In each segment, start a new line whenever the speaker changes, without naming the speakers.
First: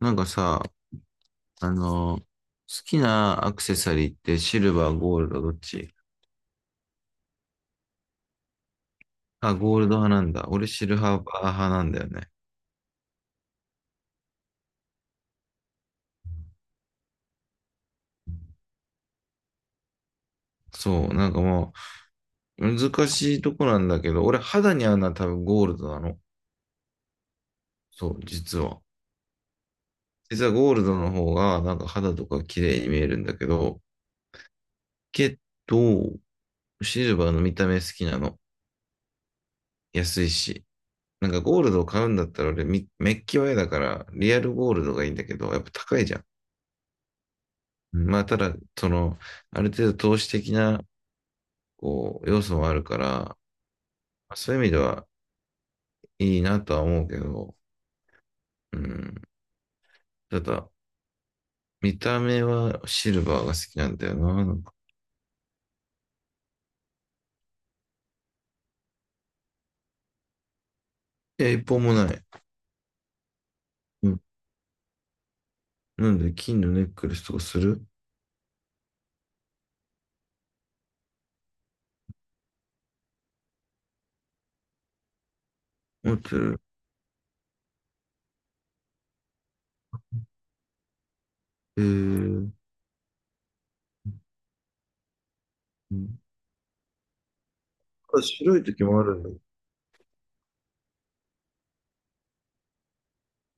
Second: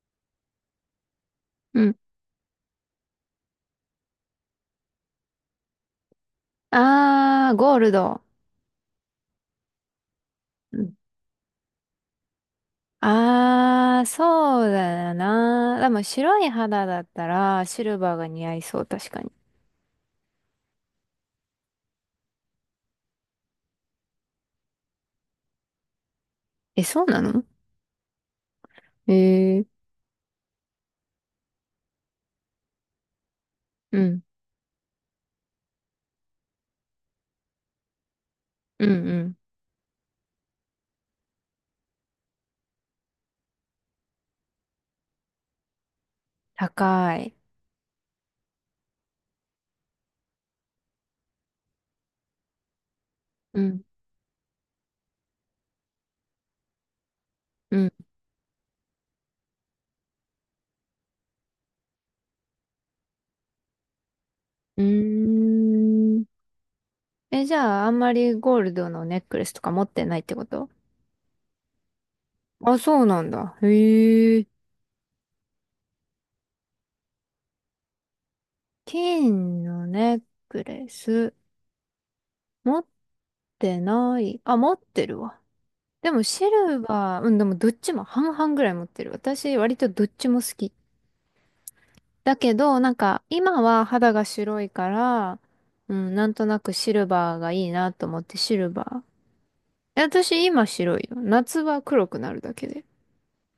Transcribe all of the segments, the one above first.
なんかさ、
うん。
好きなアクセサリーってシルバー、ゴールド、どっち？
あー、ゴールド。
あ、ゴールド派なんだ。俺
う
シ
ん。
ルバー派なんだよね。
あー、そうだな。でも白い肌だったらシルバーが似合いそう、確かに。
そう、なんかもう、難しいとこなんだけど、俺肌に合うのは多分ゴールドなの。
え、そうなの？
そう、実は。
えー、
実はゴールドの方が、なんか肌とか綺麗に見えるんだけど、
うん、
けど、シルバーの見た目好きなの。
うん、うん。
安いし。なんかゴールドを買うんだったら俺みメッキは嫌だから、リアルゴールドがいいんだけど、やっぱ高いじゃん。
高い。
まあ、ただ、その、ある程度投資的な、こう、要素もあるから、
うん、
そういう意味ではいいなとは思うけど、
うん。
うん。ただ、見た目はシルバーが好きなんだよな。なんか、
うーん。え、じゃあ、あんまりゴールドのネックレスとか持ってないってこと？
いや、一本もない。
あ、そうなんだ。
うん。
へえ。
なんで、金のネックレスとかする？
金のネックレス、持ってない。あ、持ってるわ。で
持っ
も
て
シ
る。
ルバー、うん、でもどっちも半々ぐらい持ってる。私割とどっちも好き。
え
だ
ー、
けど、なんか今は肌が白いから、う
う
ん、
ん、
なんとなくシルバーがいいなと思
あ、
ってシ
白い
ルバ
時も
ー。
あるんだ。
え、私今白いよ。夏は黒くなるだけで。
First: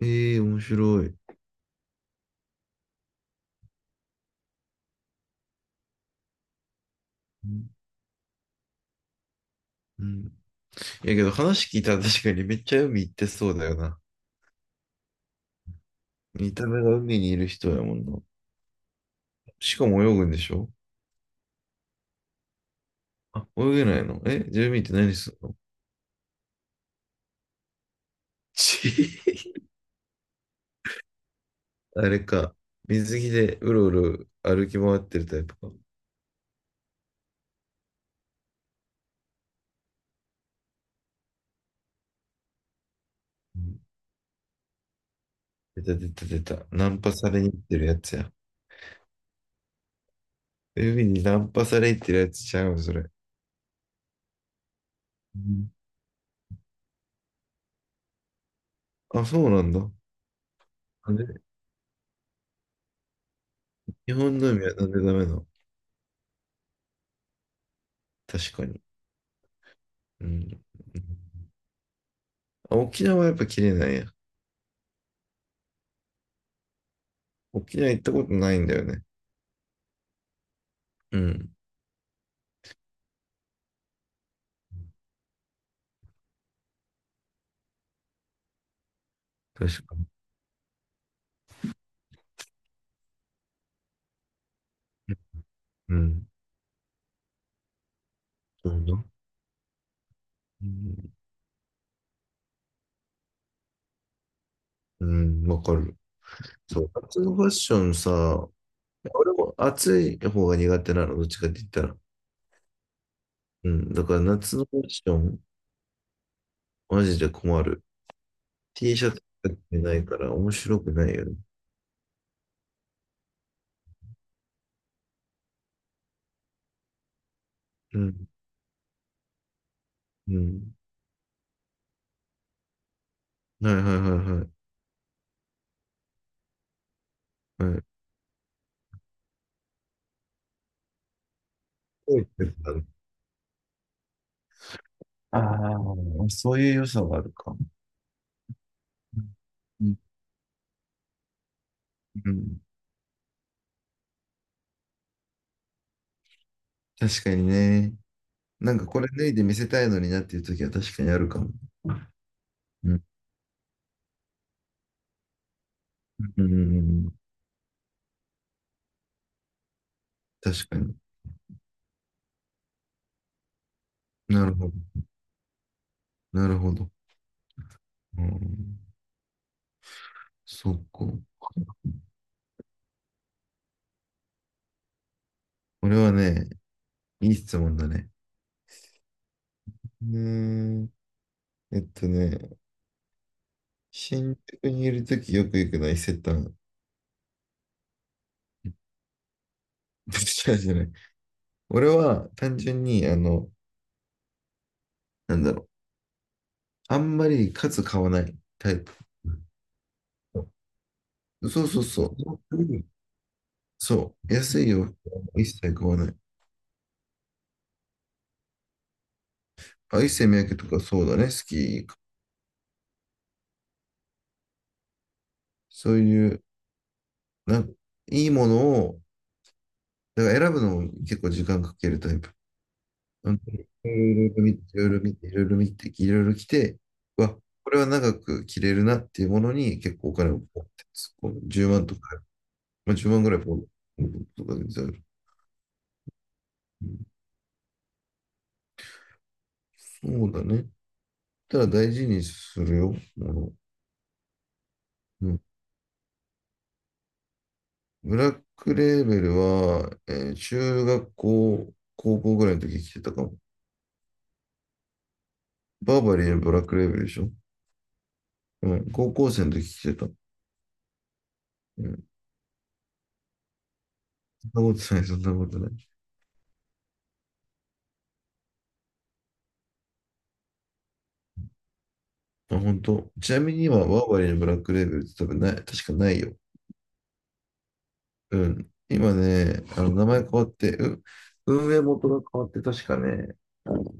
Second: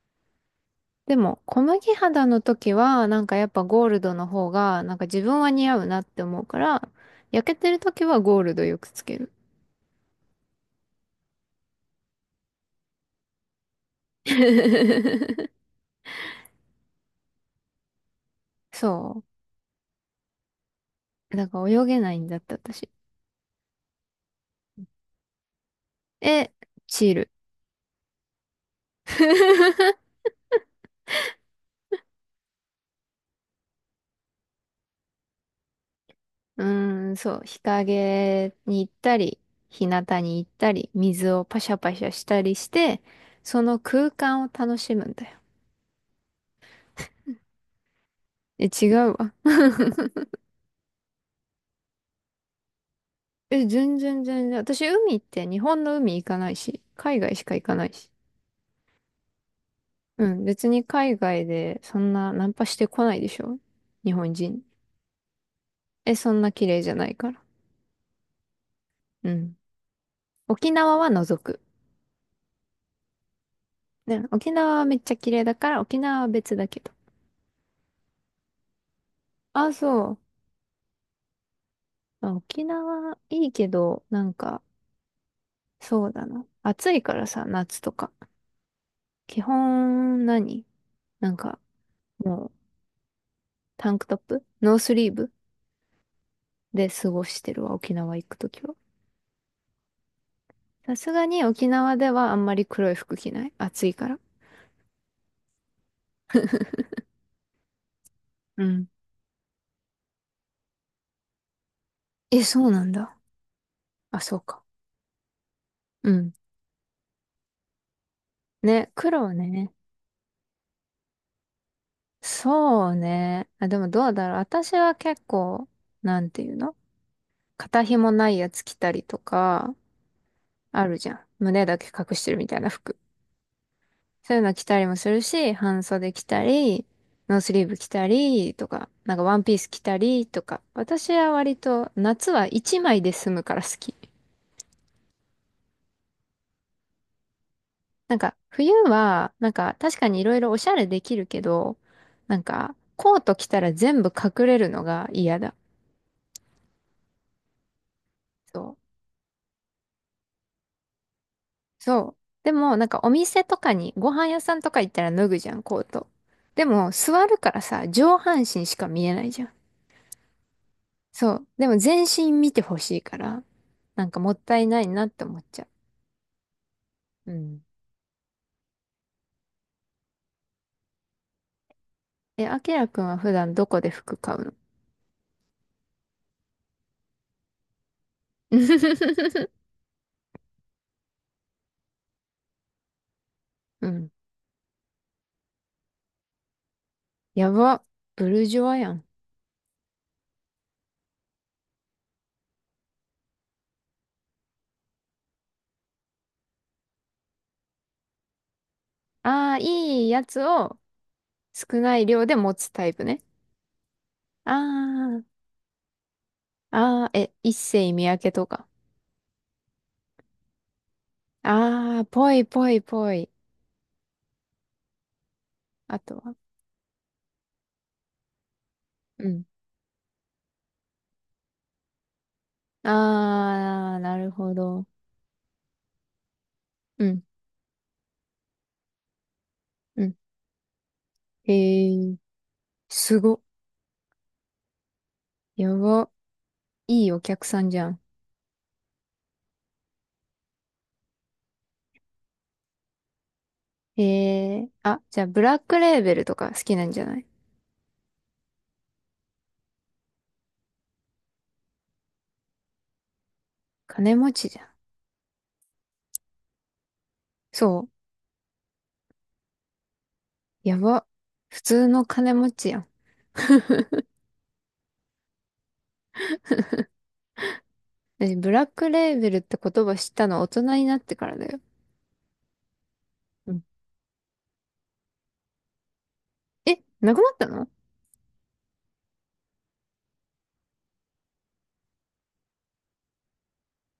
ええー、面白
で
い。
も小麦肌の時はなんかやっぱゴールドの方がなんか自分は似合うなって思うから、
う
焼けて
ん、
る時はゴールドよくつける。
うん。いやけど話聞いたら確かにめっちゃ海行ってそうだよな。見た目が海にいる人やもんな。
そ
しかも泳ぐんでしょ？
う。だから泳げないんだって私。
あ、泳げないの？え、住民って何するの？
え、チール。
ち あれか。水着でうろうろ歩き回ってるタイプか。う
うーん、そう、日陰に行ったり、日向に行ったり、水をパシャパシャしたりして、その
ん、
空間を楽しむんだよ。
出た出た出た。ナンパされに行ってるやつや。
え、違うわ。
海にナンパされに行ってるやつちゃうそれ。
え、全然全然。私、海っ
う
て日
ん、
本の海行かないし、海外しか行かないし。
あ、そうなんだ。
うん、別に
な
海
んで
外でそんなナンパしてこないでしょ？日
日
本
本の
人。
海はなんでダメなの？
え、そんな綺麗じゃないから。
確かに。
うん。
うん。
沖縄は除く。
あ、沖縄はやっぱ綺麗なんや。
ね、沖縄はめっちゃ綺麗だから、沖縄は別だけど。
沖縄行ったことないんだよね。
あ、そう。
うん。
まあ沖縄いいけど、なんか、そうだな。暑いからさ、夏とか。基
確かに。
本何、なんか、もう、タンクトップノースリーブ
うん。
で過ごしてるわ、沖縄行くとき
そ
は。
うだ。う
さす
ん、
がに沖縄ではあんまり黒い服着ない。暑いから。
うん、わかる。そう。夏のファッションさ、
うん。
俺も暑い方が苦手なの、どっちかって言ったら。
え、そうなんだ。
うん、だから
あ、そう
夏
か。
のファッション、
うん。
マジで困る。
ね、
T シャツ
黒
着
ね。
てないから面白くないよね。
そうね。あ、でもどうだろう。私は結構、なんていうの？肩
う
紐な
ん、
いやつ着たりとか、
うん。
あるじゃん。胸だけ隠してるみたいな服。
はいはい
そういう
は
の着たりもするし、半袖着たり、ノースリ
い
ー
はい。
ブ
はい。
着たりとか、なんかワンピース着たりとか。私は割と
こう言
夏は
ってた
一
の？
枚で済むから好き。
ああ、そういう良さはあるか。
なんか冬は、なんか
うん、
確かにいろいろおしゃれできるけど、
う
なん
ん、
かコート着たら全部隠れるのが嫌だ。
確かにね。
そ
なんか
う。
これ脱いで見せたいのになっていう時は確かにあるかも。
そう。でもなん
う
か
ん、
お店とかに、ご飯屋さんとか行ったら脱ぐじゃん、コート。
うん、う
で
ん、う
も
ん、
座るからさ、上半身しか見えないじゃん。
確かに。
そう。でも全身見てほしいから、なんかもっ
なる
たい
ほど。
ないなって思っちゃ
なるほど。
う。うん。
うん、そっか。
え、あきらくんは普段どこで服買うの？
これはね、いい質問だね。うーん。えっとね、
うん。
新宿にいるときよく行くのは伊勢丹。
やば。ブルジョワや ん。
違うじゃない。俺は単純に、なんだろう。あんまり数買わないタイプ。
ああ、いいやつを
そう
少
そう
ない
そう。
量で持
う
つ
ん、
タイプね。
そう。安い洋服は
あ
一切買わない。
あ、ああ、え、一世三宅とか。
あ、一世三宅とかそうだね。好き。
ああ、ぽいぽいぽい。
そ
あ
う
と
い
は。
う、なんか、いいものを、
うん。
だから選ぶのも結構時間かけるタイプ。
あ
うん、い
あ、
ろ
な
い
る
ろ見
ほ
て、い
ど。
ろいろ見て、いろいろ見て、いろいろ来て、
うん、
うわ、これは長く着れるなっていうものに結
う
構お
ん。
金をポンって突っ込む。
へ
10万と
え、
か、まあ、10
す
万ぐらい
ご。
ポンとかで出る。
やば。いいお客さんじゃん。
そうだね。ただ大事にするよ、もの。
へえ、あ、じゃあ、
う
ブ
ん、
ラックレーベルとか好きなんじゃない？
ブラックレーベルは、中学校、高校ぐらいの時着てたかも。
金持ちじゃん。
バーバリーのブラックレーベルでしょ？
そう。
うん、高校生の時着てた。
やば。普通
う
の
ん、
金持ちやん。
そんなことない、そんなことない。
私、ブラックレーベルって言葉知ったの大人になってからだよ。
あ、本当。ちな
う
み
ん、
に今、ワーバリーのブラックレーベルって多分ない、確かないよ。
え、なくなったの？
うん。今ね、名前変わって、運営元が変わって、確かね、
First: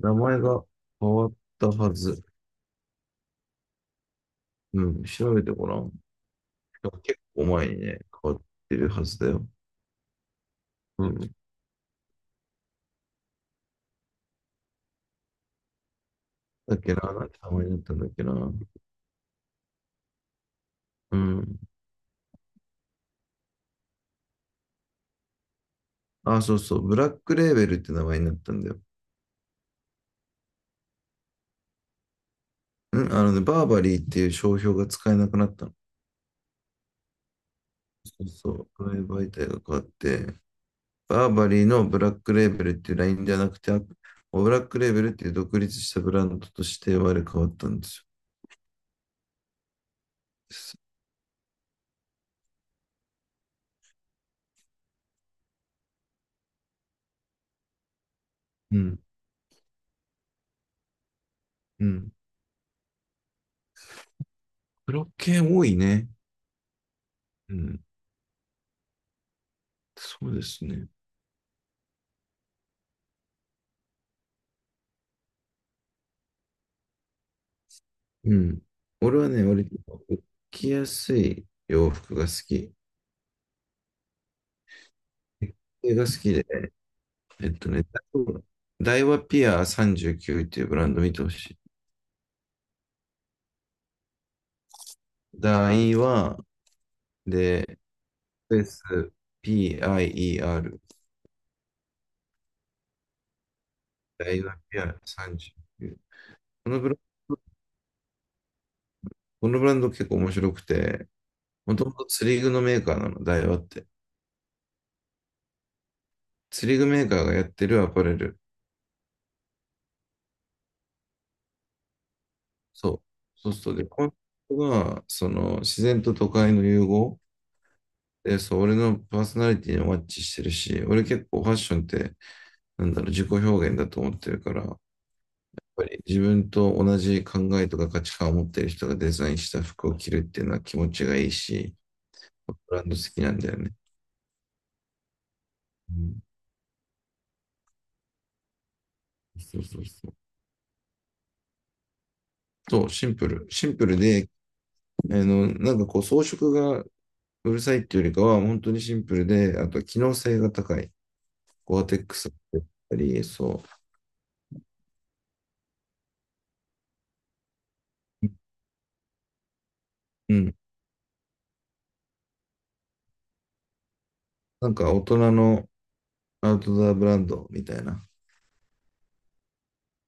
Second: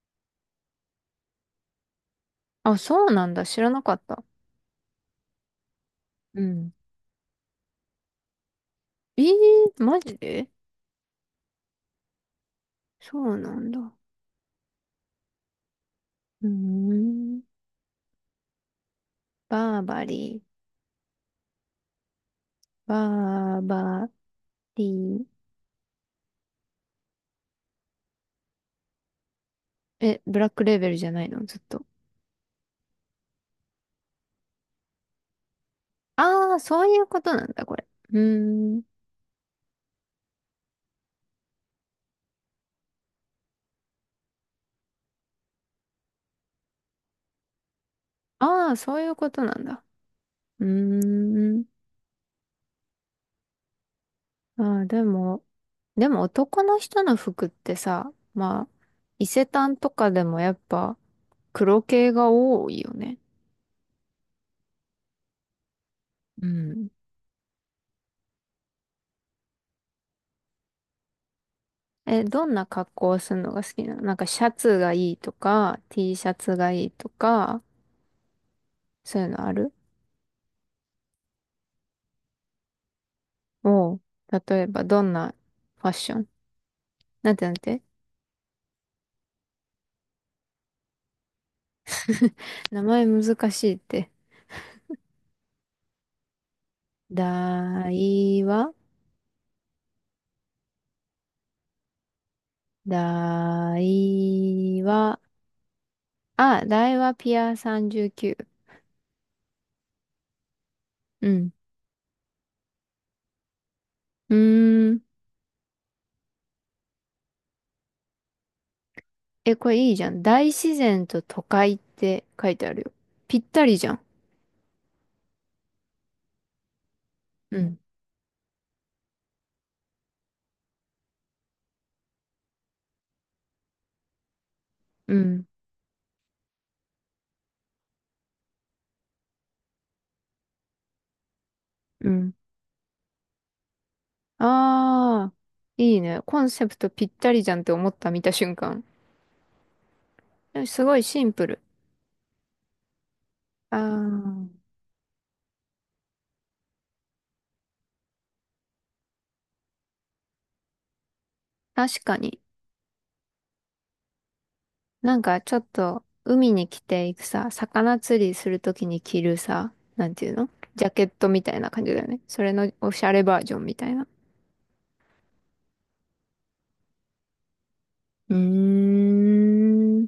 名前が変わったはず。
あ、そうなんだ。知らなかった。
うん。調べてごらん。
うん。
結構前にね、変わってるはず
え
だよ。
ー、マジで？
うん。
そうなんだ。うー
だっけな、なんて
ん。
名前になったんだっけな。
バーバリー。
うん。
バーバリー。
あ、そうそう。ブラックレーベルって名前になったんだよ。
え、ブラックレーベルじゃないの、ずっと？
うん。あのね、バーバリーっていう商標が使えなくなったの。
ああ、そういうことなんだ、これ。う
そうそう。
ーん。
この媒体が変わって、バーバリーのブラックレーベルっていうラインじゃなくて、ブラックレーベルっていう独立したブランドとして我々変わったんです
ああ、そういうことなんだ。う
よ。
ーん。ああ、でも、でも男の人の服ってさ、まあ、
うん、
伊勢丹とかでもやっぱ黒
う
系
ん。
が多いよね。
ブロッケ多いね。
うん。
うん、そうですね。
え、どんな格好をするのが好きなの？なんかシャツがいいとか、T シャツがいいとか、
うん。俺
そういう
はね、
のあ
割
る？
と着やすい洋服が好き。
おう。例えばどんなファッ
絵が
シ
好
ョン？
きで、
なんて
え
な
っ
ん
と
て？
ね、ダイワピア39っていうブランド見てほしい。
名前難しいって。
ダイワで、
だい
スペー
わ、
ス PIER、
だ
ダイワピ
い
ア
わ、
39。
あ、
このブラ
大
ン
和ピア39。
このブランド結構面白くて、
うん。
もともと釣り具のメーカーなの、ダイワって。
うーん。
釣り具メーカーがやってるアパレル。
え、これいいじゃん。大自然と都会って書いてある
そ
よ。
う。
ぴっ
そうす
た
ると、
り
で、
じゃん。
コンセプトが、その、自然と都会の融合。
うん。
で、そう、俺のパーソナリティにマッチしてるし、俺結構ファッションって、なんだろう、自己表現だと思ってるから、やっ
うん。
ぱり自分と同じ考えとか価値観を持ってる人がデザインした服を着るっていうのは気持ちがいいし、
うん。
ブランド好きなんだよね。
ああ、
う
いいね。
ん、
コンセプトぴったりじゃんって思った見た瞬間。
そうそうそう。
すごいシンプル。
そう、シンプル。シ
あ
ンプルで、
あ、
なんかこう装飾がうるさいっていうよりかは、本当にシンプルで、あとは機能性が高い。ゴアテ
確
ッ
か
クスだ
に。
ったり、そ
なんかちょっと海に着ていくさ、魚釣り
う。
するときに着るさ、なんていう
う
の？
ん。
ジャケットみたいな感じだよね。それのおしゃれバージョンみたいな。
なんか大人のアウトドアブランドみたいな。
うーん。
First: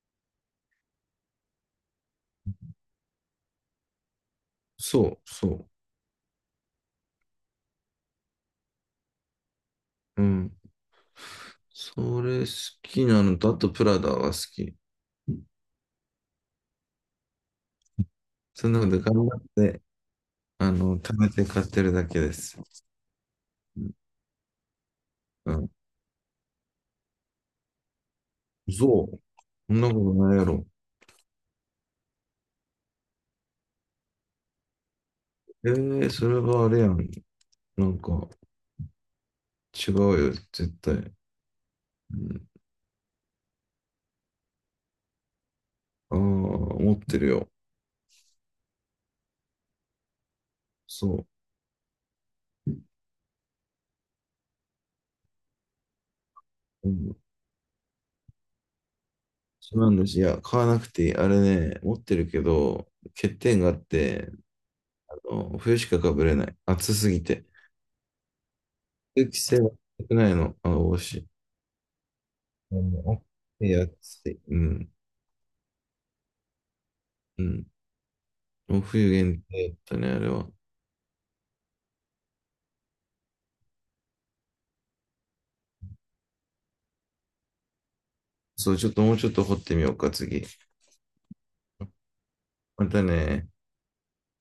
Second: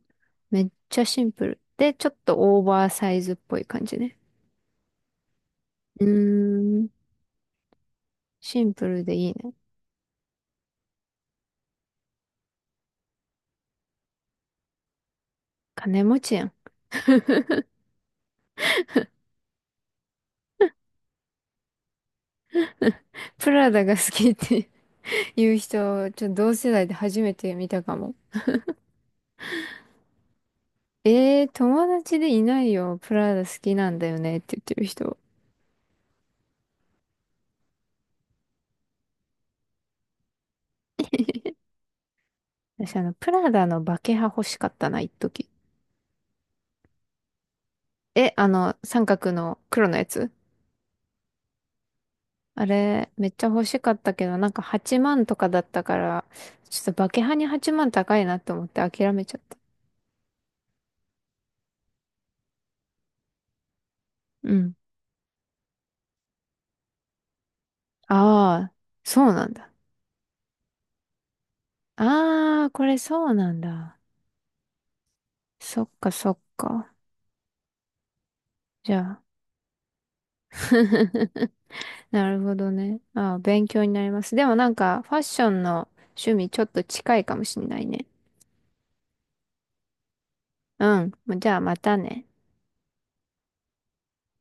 めっちゃシンプル。で、ちょっとオーバーサイズっぽい感じね。
そう、そ
うーん。シンプルでいいね。
う。うん。それ好きなのと、あとプラダは好き。
金持ちやん。
そんなことで頑張って、貯めて買ってるだけです。
プラダが
う
好きって いう
ん。
人、ちょっと同世代で初めて見たかも。
そう。そんなことないやろ。
えー、友達でいないよ。プラダ好きなんだよねって言ってる人。
ええー、それはあれやん。なんか違うよ、絶対。うん、
私、あの、プラダのバケハ欲しかったな、一時。
ああ、持ってるよ。
え、あの、三角の黒のやつ？
そ
あれ、めっちゃ欲しかったけど、なんか8万とかだったから、ちょっ
う。う
とバ
ん。
ケハに8万高いなと思って諦めちゃった。
そうなんです。いや、買わなくていい。あれね、持ってるけど、欠点があって、
うん。
冬しかかぶれない。暑すぎて。
ああ、
空
そう
気
なん
性は
だ。
少ないの。あの、帽子。
ああ、
あ
これ
の、
そうなん
暑い、
だ。
暑い。うん。
そっかそっか。
うん。もう
じゃ
冬
あ。
限定だったね、あれは。
なるほどね。ああ、勉強になります。でもなんか、ファッションの趣味ちょっと近いかもしんないね。
そう、ちょっともうちょっと掘ってみようか、次。
うん。じゃあまたね。
またね。